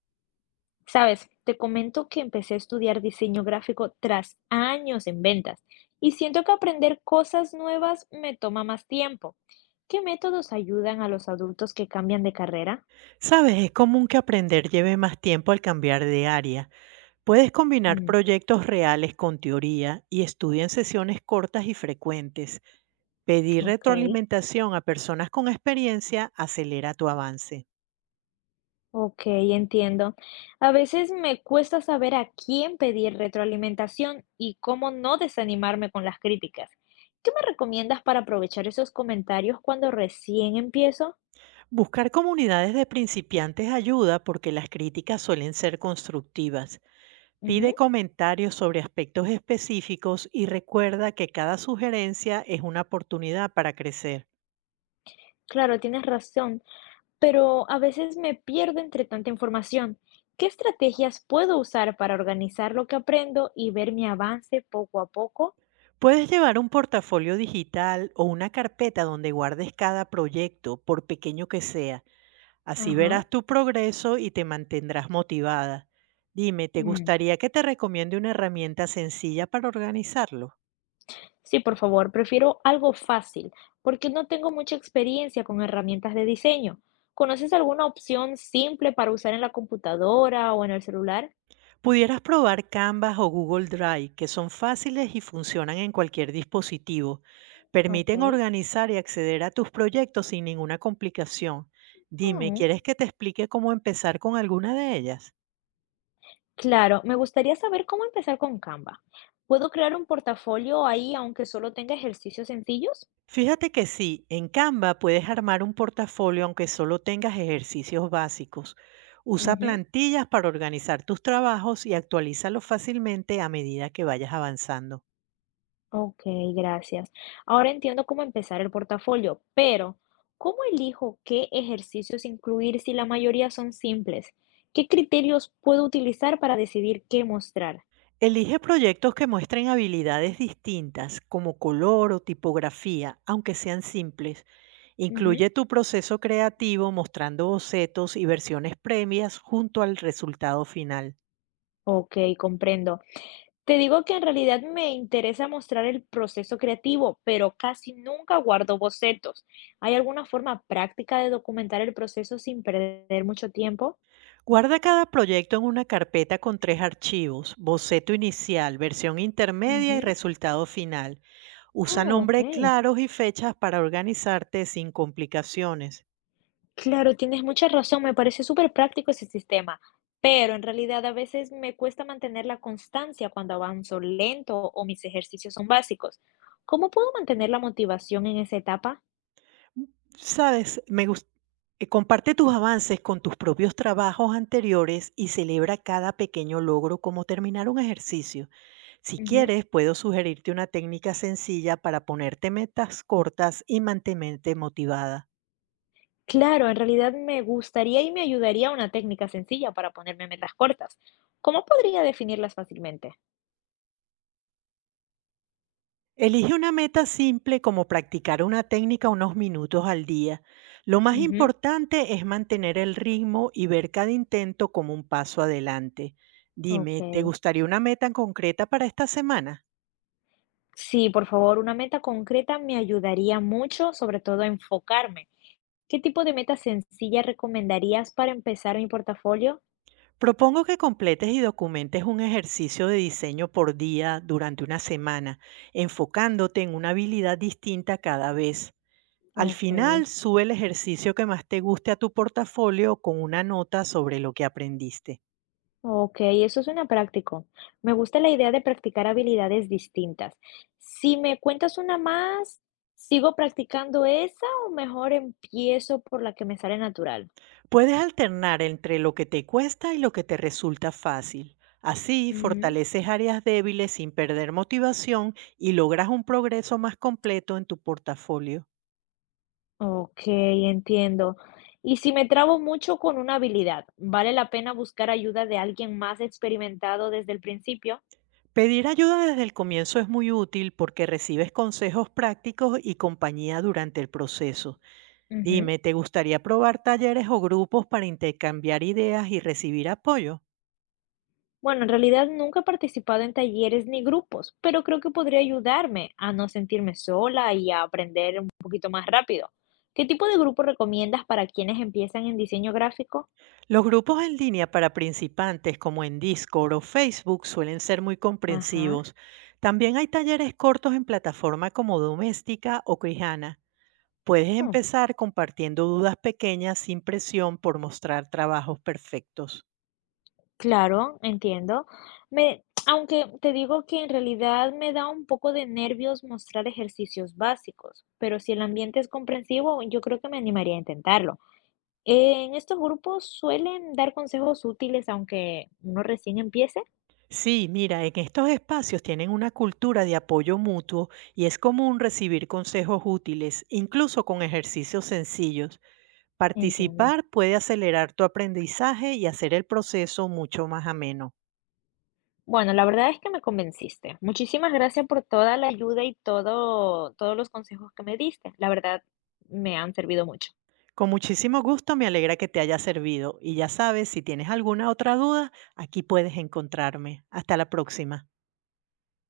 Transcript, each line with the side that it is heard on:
left: Sabes, te comento que empecé a estudiar diseño gráfico tras años en ventas y siento que aprender cosas nuevas me toma más tiempo. ¿Qué métodos ayudan a los adultos que cambian de carrera?
right: Sabes, es común que aprender lleve más tiempo al cambiar de área. Puedes combinar
left: Mm,
right: proyectos reales con teoría y estudia en sesiones cortas y frecuentes. Pedir
left: ok,
right: retroalimentación a personas con experiencia acelera tu avance.
left: ok, entiendo. A veces me cuesta saber a quién pedir retroalimentación y cómo no desanimarme con las críticas. ¿Qué me recomiendas para aprovechar esos comentarios cuando recién empiezo?
right: Buscar comunidades de principiantes ayuda porque las críticas suelen ser constructivas. Pide
left: Ujú,
right: comentarios sobre aspectos específicos y recuerda que cada sugerencia es una oportunidad para crecer.
left: claro, tienes razón. Pero a veces me pierdo entre tanta información. ¿Qué estrategias puedo usar para organizar lo que aprendo y ver mi avance poco a poco?
right: Puedes llevar un portafolio digital o una carpeta donde guardes cada proyecto, por pequeño que sea. Así
left: Ajá.
right: verás tu progreso y te mantendrás motivada. Dime, ¿te
left: Mm.
right: gustaría que te recomiende una herramienta sencilla para organizarlo?
left: Sí, por favor, prefiero algo fácil, porque no tengo mucha experiencia con herramientas de diseño. ¿Conoces alguna opción simple para usar en la computadora o en el celular?
right: Pudieras probar Canvas o Google Drive, que son fáciles y funcionan en cualquier dispositivo. Permiten
left: Ok.
right: organizar y acceder a tus proyectos sin ninguna complicación. Dime,
left: Mm.
right: ¿quieres que te explique cómo empezar con alguna de ellas?
left: Claro, me gustaría saber cómo empezar con Canva. ¿Puedo crear un portafolio ahí aunque solo tenga ejercicios sencillos?
right: Fíjate que sí, en Canva puedes armar un portafolio aunque solo tengas ejercicios básicos. Usa plantillas para organizar tus trabajos y actualízalos fácilmente a medida que vayas avanzando.
left: Ok, gracias. Ahora entiendo cómo empezar el portafolio, pero ¿cómo elijo qué ejercicios incluir si la mayoría son simples? ¿Qué criterios puedo utilizar para decidir qué mostrar?
right: Elige proyectos que muestren habilidades distintas, como color o tipografía, aunque sean simples.
left: Ujú.
right: Incluye tu proceso creativo mostrando bocetos y versiones previas junto al resultado final.
left: Ok, comprendo. Te digo que en realidad me interesa mostrar el proceso creativo, pero casi nunca guardo bocetos. ¿Hay alguna forma práctica de documentar el proceso sin perder mucho tiempo?
right: Guarda cada proyecto en una carpeta con tres archivos, boceto inicial, versión intermedia y
left: Ujú.
right: resultado final. Usa
left: Oh, ok.
right: nombres claros y fechas para organizarte sin complicaciones.
left: Claro, tienes mucha razón, me parece súper práctico ese sistema, pero en realidad a veces me cuesta mantener la constancia cuando avanzo lento o mis ejercicios son básicos. ¿Cómo puedo mantener la motivación en esa etapa?
right: Sabes, me gus- Comparte tus avances con tus propios trabajos anteriores y celebra cada pequeño logro como terminar un ejercicio. Si
left: Ujú.
right: quieres, puedo sugerirte una técnica sencilla para ponerte metas cortas y mantenerte motivada.
left: Claro, en realidad me gustaría y me ayudaría una técnica sencilla para ponerme metas cortas. ¿Cómo podría definirlas fácilmente?
right: Elige una meta simple como practicar una técnica unos minutos al día. Lo más
left: Ujú,
right: importante es mantener el ritmo y ver cada intento como un paso adelante.
left: ok.
right: Dime, ¿te gustaría una meta en concreta para esta semana?
left: Sí, por favor, una meta concreta me ayudaría mucho, sobre todo a enfocarme. ¿Qué tipo de meta sencilla recomendarías para empezar mi portafolio?
right: Propongo que completes y documentes un ejercicio de diseño por día durante una semana, enfocándote en una habilidad distinta cada vez. Al
left: Ok,
right: final, sube el ejercicio que más te guste a tu portafolio con una nota sobre lo que aprendiste.
left: ok, eso suena práctico. Me gusta la idea de practicar habilidades distintas. Si me cuentas una más, ¿sigo practicando esa o mejor empiezo por la que me sale natural?
right: Puedes alternar entre lo que te cuesta y lo que te resulta fácil. Así
left: Mm,
right: fortaleces áreas débiles sin perder motivación y logras un progreso más completo en tu portafolio.
left: ok, entiendo. Y si me trabo mucho con una habilidad, ¿vale la pena buscar ayuda de alguien más experimentado desde el principio?
right: Pedir ayuda desde el comienzo es muy útil porque recibes consejos prácticos y compañía durante el proceso.
left: Ujú.
right: Dime, ¿te gustaría probar talleres o grupos para intercambiar ideas y recibir apoyo?
left: Bueno, en realidad nunca he participado en talleres ni grupos, pero creo que podría ayudarme a no sentirme sola y a aprender un poquito más rápido. ¿Qué tipo de grupo recomiendas para quienes empiezan en diseño gráfico?
right: Los grupos en línea para principiantes como en Discord o Facebook suelen ser muy
left: Ajá.
right: comprensivos. También hay talleres cortos en plataformas como Doméstica o Crijana. Puedes
left: Mm,
right: empezar compartiendo dudas pequeñas sin presión por mostrar trabajos perfectos.
left: claro, entiendo. Aunque te digo que en realidad me da un poco de nervios mostrar ejercicios básicos, pero si el ambiente es comprensivo, yo creo que me animaría a intentarlo. En estos grupos suelen dar consejos útiles aunque uno recién empiece.
right: Sí, mira, en estos espacios tienen una cultura de apoyo mutuo y es común recibir consejos útiles, incluso con ejercicios sencillos.
left: Entiendo.
right: Participar puede acelerar tu aprendizaje y hacer el proceso mucho más ameno.
left: Bueno, la verdad es que me convenciste. Muchísimas gracias por toda la ayuda y todos los consejos que me diste. La verdad, me han servido mucho.
right: Con muchísimo gusto, me alegra que te haya servido. Y ya sabes, si tienes alguna otra duda, aquí puedes encontrarme. Hasta la próxima.